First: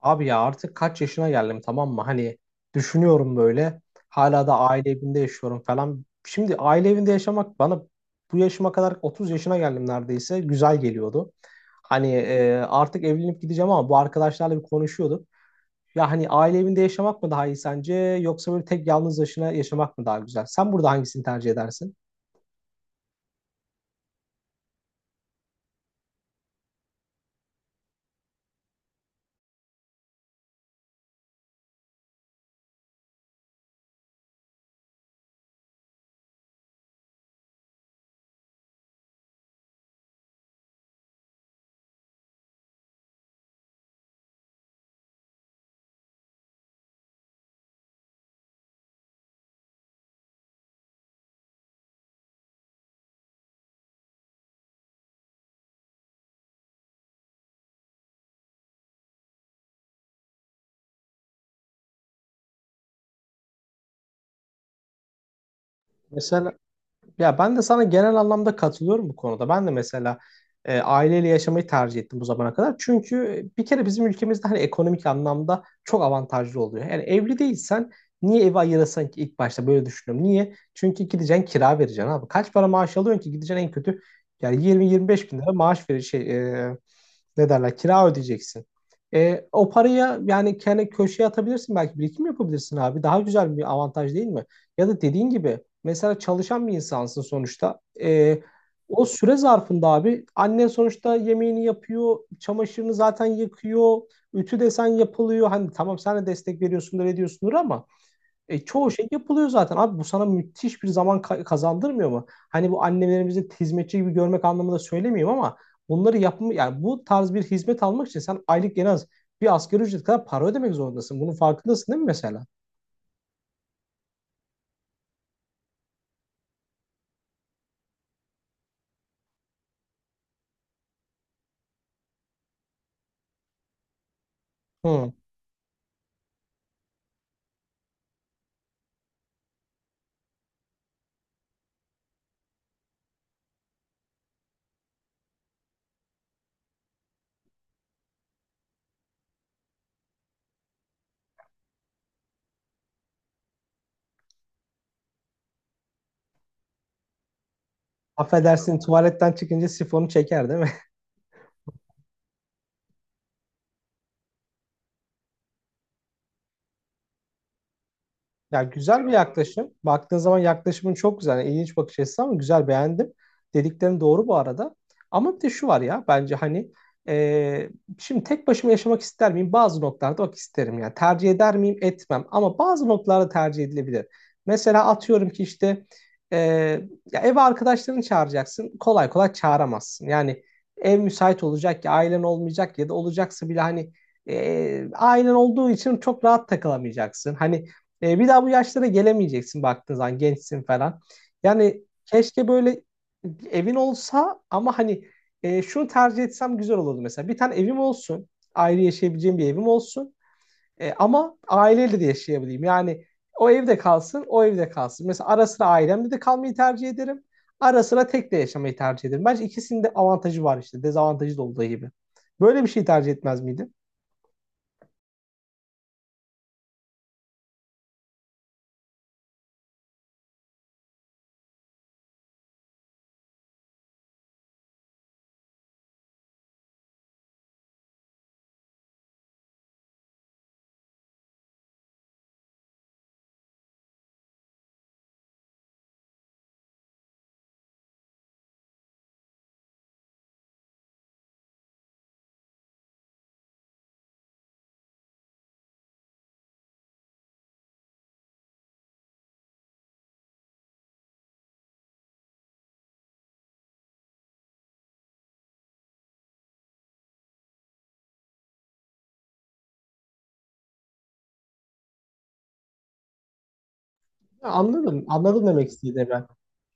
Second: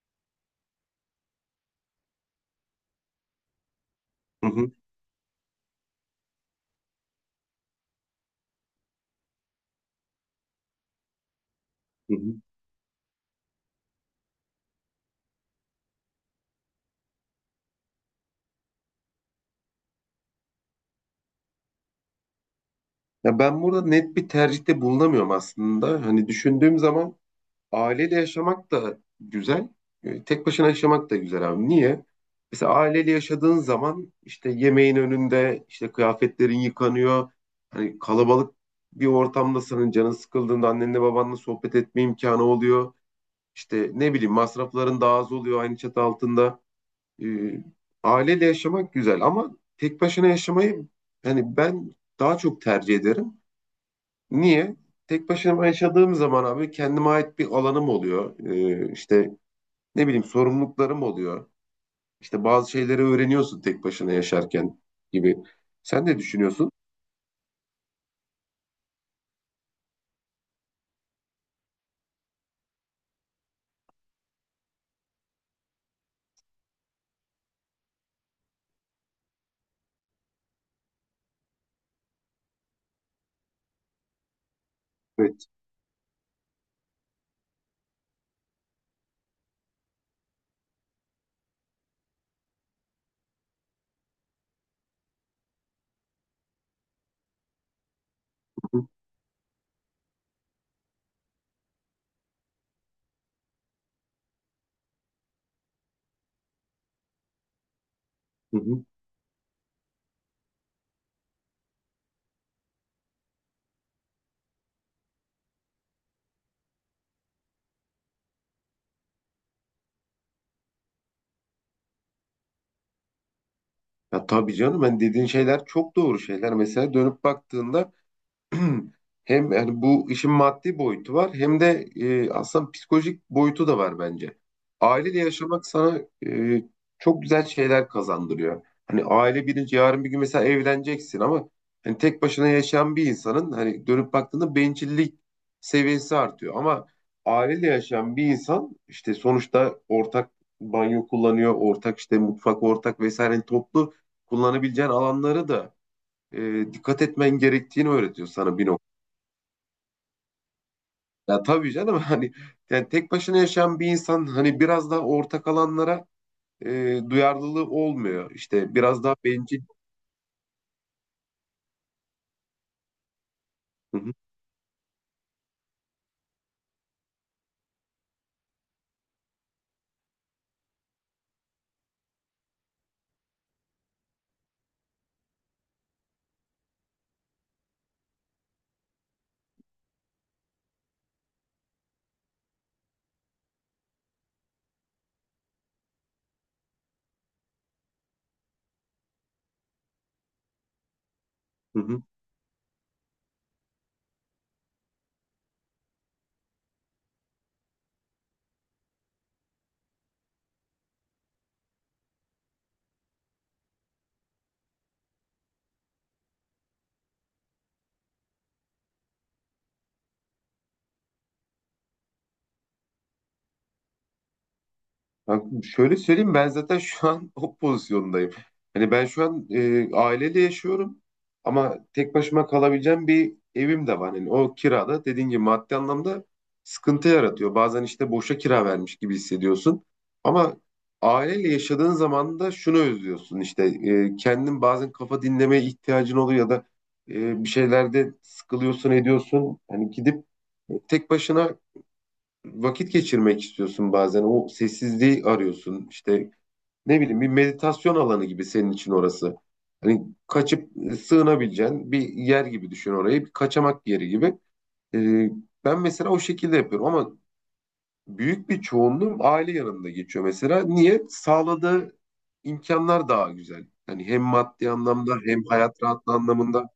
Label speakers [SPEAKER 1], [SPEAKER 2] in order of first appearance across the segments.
[SPEAKER 1] Abi ya artık kaç yaşına geldim tamam mı? Hani düşünüyorum böyle. Hala
[SPEAKER 2] Hı
[SPEAKER 1] da
[SPEAKER 2] hı,
[SPEAKER 1] aile evinde yaşıyorum falan. Şimdi aile evinde yaşamak bana bu yaşıma kadar 30 yaşına geldim neredeyse. Güzel geliyordu. Hani
[SPEAKER 2] hı hı.
[SPEAKER 1] artık evlenip gideceğim ama bu arkadaşlarla bir konuşuyorduk. Ya hani aile evinde yaşamak mı daha iyi sence yoksa böyle tek yalnız başına yaşamak mı daha güzel? Sen burada hangisini tercih edersin?
[SPEAKER 2] Ya ben burada net bir tercihte bulunamıyorum aslında. Hani düşündüğüm zaman aileyle yaşamak da güzel, tek başına yaşamak da güzel abi. Niye? Mesela aileyle yaşadığın zaman işte yemeğin önünde, işte kıyafetlerin yıkanıyor. Hani kalabalık bir ortamda senin canın sıkıldığında annenle babanla sohbet etme imkanı oluyor. İşte ne bileyim masrafların daha az oluyor aynı çatı altında. E, Aileyle yaşamak güzel ama tek başına yaşamayı hani ben daha çok tercih ederim. Niye? Tek başıma yaşadığım zaman abi kendime ait bir alanım oluyor. İşte ne bileyim sorumluluklarım oluyor. İşte bazı şeyleri öğreniyorsun tek başına yaşarken gibi. Sen ne düşünüyorsun?
[SPEAKER 1] Ya ben de sana genel anlamda katılıyorum bu konuda. Ben de mesela aileyle yaşamayı tercih ettim bu zamana kadar. Çünkü bir kere bizim ülkemizde hani ekonomik anlamda çok avantajlı oluyor. Yani evli değilsen niye evi ayırasın ki ilk başta böyle düşünüyorum. Niye? Çünkü gideceksin kira vereceksin abi. Kaç para maaş alıyorsun ki gideceksin en kötü yani 20-25 bin
[SPEAKER 2] Evet.
[SPEAKER 1] lira maaş verir şey e, ne derler kira ödeyeceksin. E, o paraya yani kendi köşeye atabilirsin belki birikim yapabilirsin abi. Daha güzel bir avantaj değil mi? Ya da dediğin gibi mesela çalışan bir insansın sonuçta. E,
[SPEAKER 2] Hı hı.
[SPEAKER 1] o süre zarfında abi annen sonuçta yemeğini yapıyor, çamaşırını zaten yıkıyor, ütü desen yapılıyor. Hani tamam sen de destek veriyorsundur ediyorsundur ama
[SPEAKER 2] Hı hı.
[SPEAKER 1] çoğu şey yapılıyor zaten. Abi bu sana müthiş bir zaman kazandırmıyor mu? Hani bu annelerimizi hizmetçi gibi görmek anlamında söylemiyorum ama bunları yapma yani bu tarz bir hizmet almak için sen aylık en az bir asgari ücret kadar para ödemek zorundasın. Bunun farkındasın değil mi mesela?
[SPEAKER 2] Ya tabii canım ben dediğin şeyler çok doğru şeyler. Mesela dönüp baktığında hem yani bu işin maddi boyutu var hem de aslında psikolojik boyutu da var bence.
[SPEAKER 1] Hı.
[SPEAKER 2] Aileyle yaşamak sana e, çok güzel şeyler kazandırıyor. Hani aile birinci yarın bir gün mesela evleneceksin ama hani tek başına yaşayan bir insanın hani dönüp baktığında bencillik seviyesi artıyor. Ama aileyle yaşayan bir insan işte sonuçta ortak banyo kullanıyor, ortak işte mutfak ortak vesaire hani toplu kullanabileceğin alanları da dikkat etmen gerektiğini öğretiyor sana bir
[SPEAKER 1] Affedersin
[SPEAKER 2] noktada.
[SPEAKER 1] tuvaletten çıkınca sifonu çeker değil mi?
[SPEAKER 2] Ya tabii canım hani yani tek başına yaşayan bir insan hani biraz daha ortak alanlara duyarlılığı olmuyor.
[SPEAKER 1] Ya
[SPEAKER 2] İşte biraz
[SPEAKER 1] güzel bir
[SPEAKER 2] daha bencil.
[SPEAKER 1] yaklaşım. Baktığın zaman yaklaşımın çok güzel. Yani ilginç bakış açısı ama güzel beğendim.
[SPEAKER 2] Hı
[SPEAKER 1] Dediklerin
[SPEAKER 2] hı,
[SPEAKER 1] doğru bu arada. Ama bir de şu var ya bence hani e, şimdi tek başıma yaşamak ister miyim? Bazı noktalarda bak isterim yani. Tercih eder miyim? Etmem. Ama bazı noktalarda tercih edilebilir. Mesela atıyorum ki işte e, ya eve arkadaşlarını çağıracaksın. Kolay kolay çağıramazsın. Yani ev müsait olacak ya ailen olmayacak ya da olacaksa bile hani ailen olduğu için çok rahat takılamayacaksın. Hani bir daha bu yaşlara gelemeyeceksin baktığın zaman gençsin falan.
[SPEAKER 2] hı
[SPEAKER 1] Yani
[SPEAKER 2] hı.
[SPEAKER 1] keşke böyle evin olsa ama hani şunu tercih etsem güzel olurdu mesela. Bir tane evim olsun. Ayrı yaşayabileceğim bir evim olsun. E, ama aileyle de yaşayabileyim. Yani o evde kalsın, o evde kalsın. Mesela ara sıra ailemle de kalmayı tercih ederim. Ara sıra tek de yaşamayı tercih ederim. Bence ikisinin de avantajı var işte. Dezavantajı da olduğu gibi. Böyle bir şey tercih etmez miydin?
[SPEAKER 2] Kanka şöyle söyleyeyim ben zaten şu an o pozisyondayım. Hani ben şu an aileyle yaşıyorum ama tek başıma kalabileceğim bir evim de var. Hani o kirada dediğin gibi maddi anlamda sıkıntı yaratıyor. Bazen işte boşa kira vermiş gibi hissediyorsun. Ama aileyle yaşadığın zaman da şunu özlüyorsun işte kendin bazen kafa dinlemeye ihtiyacın oluyor ya da bir şeylerde sıkılıyorsun ediyorsun. Hani gidip tek başına vakit geçirmek istiyorsun bazen. O sessizliği arıyorsun. İşte ne bileyim bir meditasyon alanı gibi senin için orası. Hani kaçıp sığınabileceğin bir yer gibi düşün orayı. Bir kaçamak yeri gibi. Ee, Ben mesela o şekilde yapıyorum ama büyük bir çoğunluğum aile yanımda geçiyor mesela. Niye? Sağladığı imkanlar daha güzel. Hani hem
[SPEAKER 1] Ya
[SPEAKER 2] maddi
[SPEAKER 1] anladım.
[SPEAKER 2] anlamda hem
[SPEAKER 1] Anladım demek
[SPEAKER 2] hayat
[SPEAKER 1] istediğini
[SPEAKER 2] rahatlığı
[SPEAKER 1] ben.
[SPEAKER 2] anlamında.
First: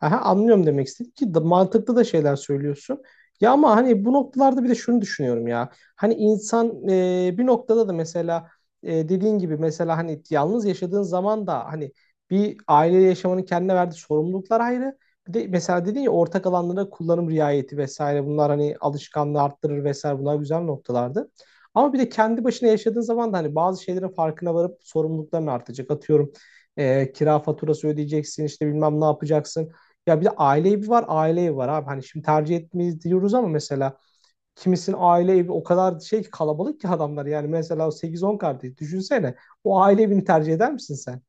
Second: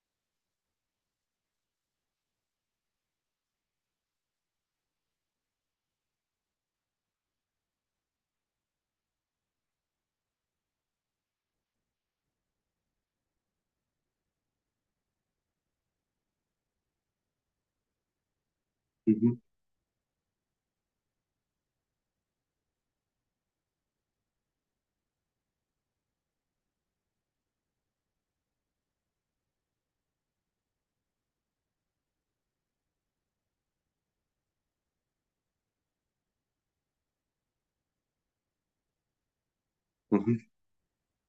[SPEAKER 1] Aha, anlıyorum demek istedim ki mantıklı da şeyler söylüyorsun. Ya ama hani bu noktalarda bir de şunu düşünüyorum ya. Hani insan bir noktada da mesela dediğin gibi mesela hani yalnız yaşadığın zaman da hani bir aile yaşamanın kendine verdiği sorumluluklar ayrı. Bir de mesela dedin ya ortak alanlara kullanım riayeti vesaire bunlar hani
[SPEAKER 2] Hı hı,
[SPEAKER 1] alışkanlığı arttırır vesaire bunlar güzel noktalardı. Ama bir de kendi başına yaşadığın zaman da hani bazı şeylerin farkına varıp sorumlulukların artacak. Atıyorum kira faturası ödeyeceksin işte bilmem ne yapacaksın. Ya bir de aile evi var, aile evi var abi. Hani şimdi tercih etmeyiz diyoruz ama mesela kimisinin aile evi o kadar şey ki kalabalık ki adamlar. Yani mesela sekiz on kardeş düşünsene. O aile
[SPEAKER 2] hı
[SPEAKER 1] evini
[SPEAKER 2] hı.
[SPEAKER 1] tercih eder misin sen?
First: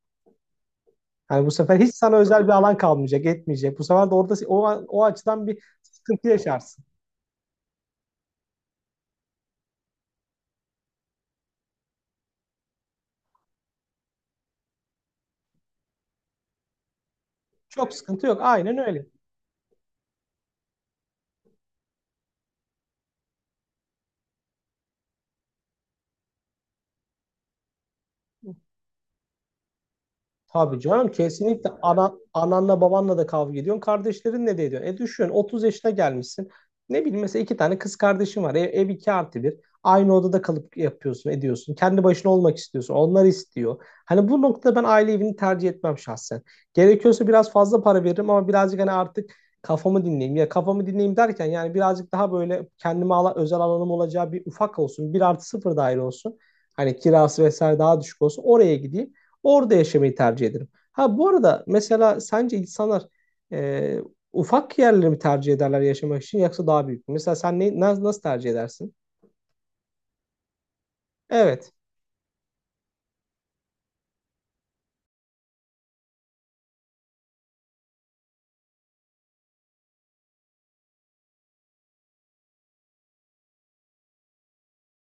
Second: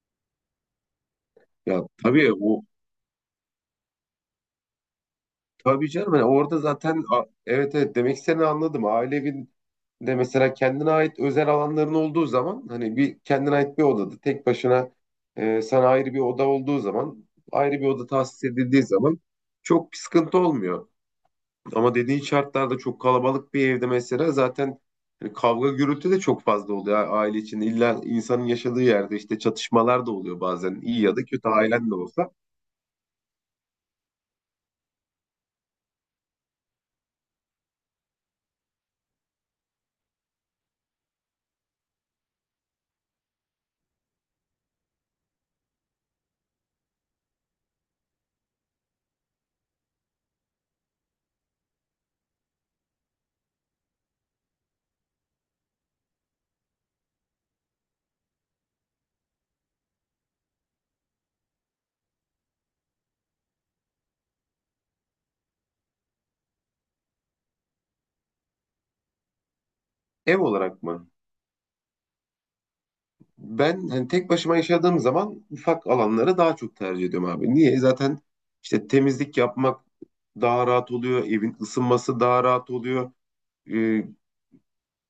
[SPEAKER 1] Yani bu sefer
[SPEAKER 2] Ya
[SPEAKER 1] hiç sana
[SPEAKER 2] tabii
[SPEAKER 1] özel bir
[SPEAKER 2] o
[SPEAKER 1] alan kalmayacak, etmeyecek. Bu sefer de orada o açıdan bir
[SPEAKER 2] Tabii canım hani
[SPEAKER 1] sıkıntı
[SPEAKER 2] orada
[SPEAKER 1] yaşarsın.
[SPEAKER 2] zaten a- evet evet demek istediğini anladım. Aile evinde mesela kendine ait özel alanların olduğu zaman hani bir kendine ait bir odada tek başına sana ayrı bir oda olduğu zaman ayrı bir
[SPEAKER 1] Çok
[SPEAKER 2] oda
[SPEAKER 1] sıkıntı yok.
[SPEAKER 2] tahsis
[SPEAKER 1] Aynen
[SPEAKER 2] edildiği
[SPEAKER 1] öyle.
[SPEAKER 2] zaman çok bir sıkıntı olmuyor. Ama dediğin şartlarda çok kalabalık bir evde mesela zaten hani kavga gürültü de çok fazla oluyor aile içinde. İlla insanın yaşadığı yerde işte çatışmalar da oluyor
[SPEAKER 1] Tabii
[SPEAKER 2] bazen iyi
[SPEAKER 1] canım
[SPEAKER 2] ya da kötü
[SPEAKER 1] kesinlikle
[SPEAKER 2] ailen de olsa.
[SPEAKER 1] ananla babanla da kavga ediyorsun. Kardeşlerinle de ediyorsun. E düşün 30 yaşına gelmişsin. Ne bileyim mesela iki tane kız kardeşin var. Ev 2+1. Aynı odada kalıp yapıyorsun, ediyorsun. Kendi başına olmak istiyorsun. Onlar istiyor. Hani bu noktada ben aile evini tercih etmem şahsen. Gerekiyorsa biraz fazla para veririm ama birazcık hani artık kafamı dinleyeyim. Ya kafamı dinleyeyim derken yani birazcık daha böyle kendime özel alanım olacağı bir ufak olsun. 1+0 daire olsun. Hani kirası vesaire daha düşük olsun. Oraya gideyim. Orada yaşamayı tercih ederim. Ha bu arada mesela sence insanlar e, ufak yerleri mi tercih ederler yaşamak için yoksa daha büyük mü? Mesela sen nasıl tercih edersin?
[SPEAKER 2] Ev olarak mı?
[SPEAKER 1] Evet.
[SPEAKER 2] Ben hani tek başıma yaşadığım zaman ufak alanları daha çok tercih ediyorum abi. Niye? Zaten işte temizlik yapmak daha rahat oluyor. Evin ısınması daha rahat oluyor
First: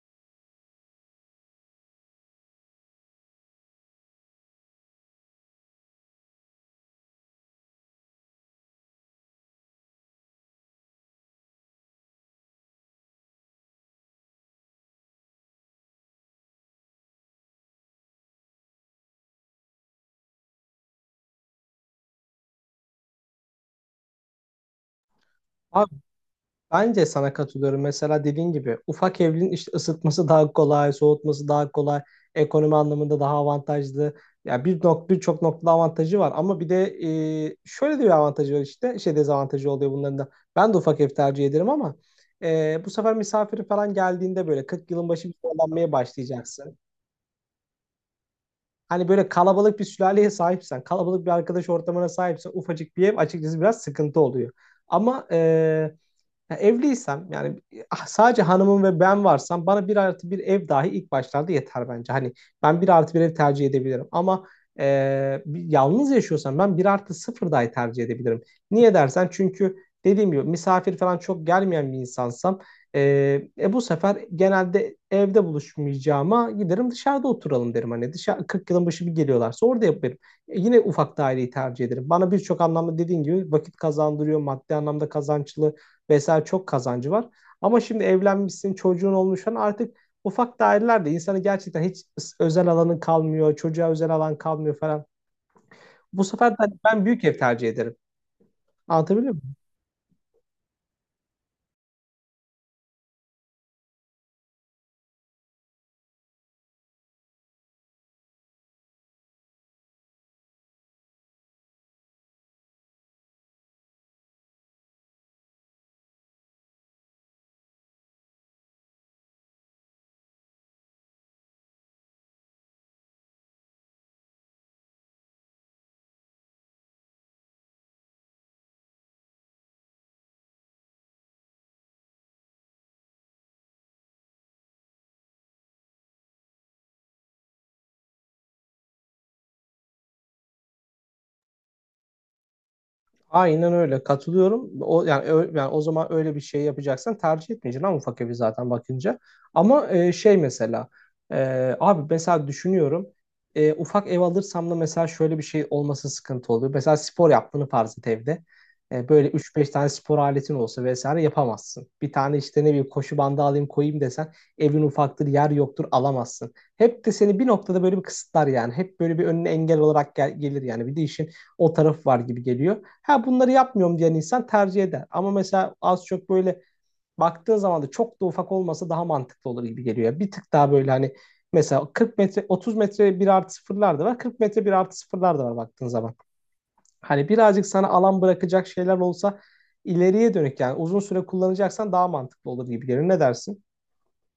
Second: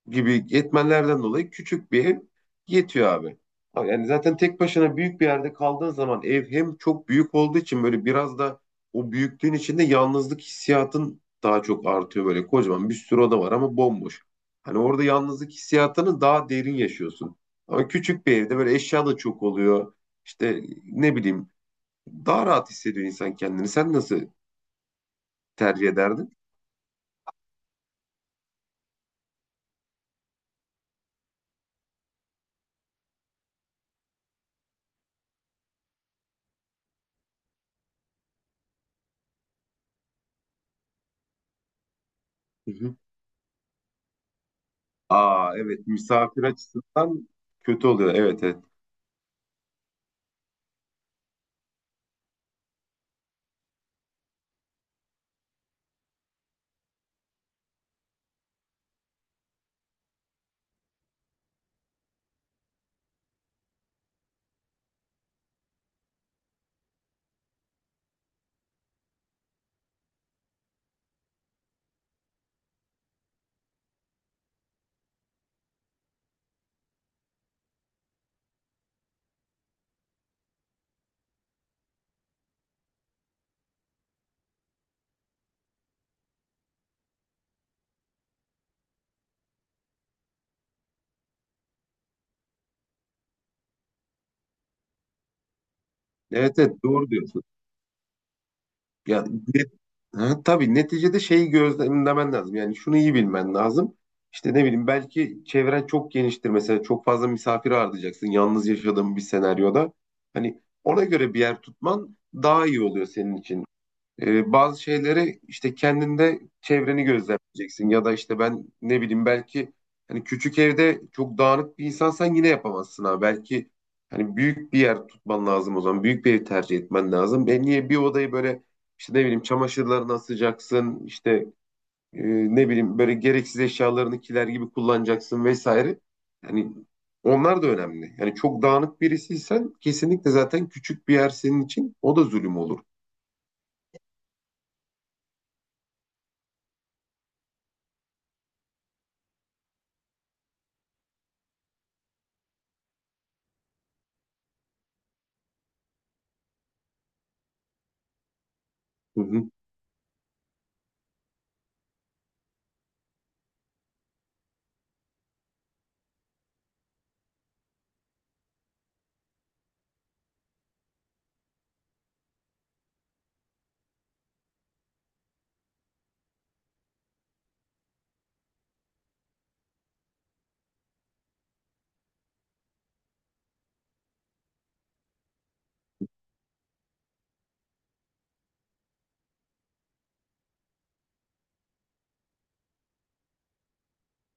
[SPEAKER 2] gibi etmenlerden dolayı küçük bir ev yetiyor abi. Yani zaten tek başına büyük bir yerde kaldığın zaman ev hem çok büyük olduğu için böyle biraz da o büyüklüğün içinde yalnızlık hissiyatın daha çok artıyor, böyle kocaman bir sürü oda var ama bomboş. Hani orada yalnızlık hissiyatını daha derin yaşıyorsun. Ama küçük bir evde böyle eşya da çok oluyor. İşte ne bileyim daha rahat hissediyor insan kendini. Sen nasıl tercih ederdin?
[SPEAKER 1] Bence sana katılıyorum. Mesela dediğin gibi ufak evlerin işte ısıtması daha kolay, soğutması daha kolay, ekonomi anlamında daha avantajlı. Ya birçok noktada avantajı var ama bir de şöyle de bir avantajı var işte. Şey dezavantajı oluyor bunların da. Ben de ufak ev tercih ederim ama
[SPEAKER 2] Hı
[SPEAKER 1] bu
[SPEAKER 2] hı.
[SPEAKER 1] sefer misafiri falan geldiğinde böyle 40 yılın başı bir
[SPEAKER 2] Aa, evet,
[SPEAKER 1] zorlanmaya
[SPEAKER 2] misafir
[SPEAKER 1] başlayacaksın.
[SPEAKER 2] açısından kötü oluyor. Evet, evet.
[SPEAKER 1] Hani böyle kalabalık bir sülaleye sahipsen, kalabalık bir arkadaş ortamına sahipsen ufacık bir ev açıkçası biraz sıkıntı oluyor. Ama ya evliysem yani sadece hanımım ve ben varsam bana 1+1 ev dahi ilk başlarda yeter bence. Hani ben 1+1 ev tercih edebilirim ama e, yalnız yaşıyorsam ben 1+0 dahi tercih edebilirim. Niye dersen çünkü dediğim gibi misafir falan çok gelmeyen bir insansam e, bu sefer genelde evde buluşmayacağıma giderim dışarıda oturalım derim. Hani dışarı 40 yılın başı bir geliyorlarsa orada yaparım. E, yine ufak daireyi tercih ederim. Bana birçok anlamda dediğin gibi vakit kazandırıyor, maddi anlamda kazançlı vesaire çok kazancı var. Ama şimdi evlenmişsin, çocuğun olmuş falan artık ufak dairelerde insanı gerçekten hiç özel alanın kalmıyor, çocuğa özel alan kalmıyor falan. Bu sefer de
[SPEAKER 2] Evet, evet,
[SPEAKER 1] hani ben
[SPEAKER 2] doğru
[SPEAKER 1] büyük ev
[SPEAKER 2] diyorsun.
[SPEAKER 1] tercih ederim.
[SPEAKER 2] Ya
[SPEAKER 1] Anlatabiliyor muyum?
[SPEAKER 2] net, ha, tabii neticede şeyi gözlemlemen lazım. Yani şunu iyi bilmen lazım. İşte ne bileyim belki çevren çok geniştir, mesela çok fazla misafir ağırlayacaksın yalnız yaşadığın bir senaryoda. Hani ona göre bir yer tutman daha iyi oluyor senin için. Bazı şeyleri işte kendinde çevreni gözlemleyeceksin ya da işte ben ne bileyim belki hani küçük evde çok dağınık bir insansan yine yapamazsın ha. Belki hani büyük bir yer tutman lazım o zaman. Büyük bir ev tercih etmen lazım. Ben niye bir odayı böyle işte ne bileyim çamaşırlarını asacaksın, işte e, ne bileyim böyle gereksiz eşyalarını kiler gibi kullanacaksın vesaire. Yani onlar da önemli. Yani çok dağınık birisiysen kesinlikle zaten küçük bir yer senin için o da zulüm olur.
[SPEAKER 1] Aynen öyle katılıyorum. O yani yani o zaman öyle bir şey yapacaksan tercih etmeyeceksin ama ufak evi zaten bakınca. Ama şey mesela abi mesela düşünüyorum ufak ev alırsam da mesela şöyle bir şey olması sıkıntı oluyor. Mesela spor yaptığını farz et evde. E,
[SPEAKER 2] Hı
[SPEAKER 1] böyle
[SPEAKER 2] hı.
[SPEAKER 1] üç beş tane spor aletin olsa vesaire yapamazsın. Bir tane işte ne bileyim koşu bandı alayım koyayım desen evin ufaktır yer yoktur alamazsın. Hep de seni bir noktada böyle bir kısıtlar yani. Hep böyle bir önüne engel olarak gelir yani. Bir de işin o tarafı var gibi geliyor. Ha bunları yapmıyorum diyen insan tercih eder. Ama mesela az çok böyle baktığın zaman da çok da ufak olmasa daha mantıklı olur gibi geliyor. Bir tık daha böyle hani mesela 40 metre 30 metre 1+0'lar da var. 40 metre 1+0'lar da var baktığın zaman. Hani birazcık sana alan bırakacak şeyler olsa ileriye dönük yani uzun süre kullanacaksan daha mantıklı olur gibi geliyor. Ne dersin?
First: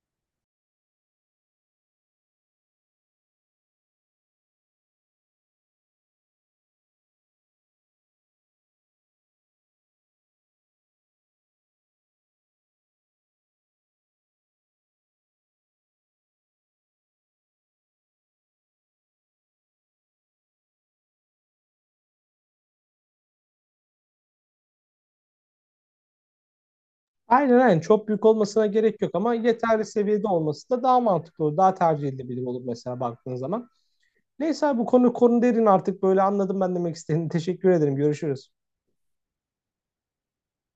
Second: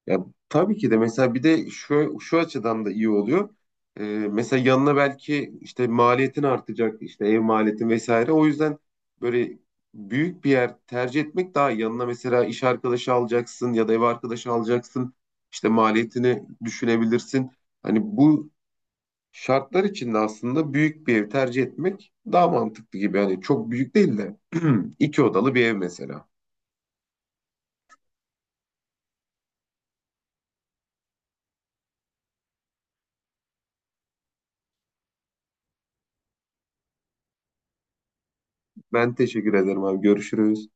[SPEAKER 2] Ya tabii ki de mesela bir de şu açıdan da iyi oluyor. Ee, Mesela yanına belki işte maliyetin artacak, işte ev maliyetin vesaire. O yüzden böyle büyük bir yer tercih etmek daha iyi. Yanına mesela iş arkadaşı alacaksın ya da ev arkadaşı alacaksın. İşte maliyetini düşünebilirsin. Hani bu şartlar içinde aslında büyük bir ev tercih etmek daha mantıklı gibi. Yani çok büyük değil de iki odalı bir ev mesela.
[SPEAKER 1] Aynen aynen çok büyük olmasına gerek yok ama yeterli seviyede olması da daha mantıklı olur. Daha tercih edilebilir olur mesela baktığın zaman. Neyse abi bu konu konu derin artık böyle anladım ben demek istediğini. Teşekkür ederim. Görüşürüz.
[SPEAKER 2] Ben teşekkür ederim abi. Görüşürüz.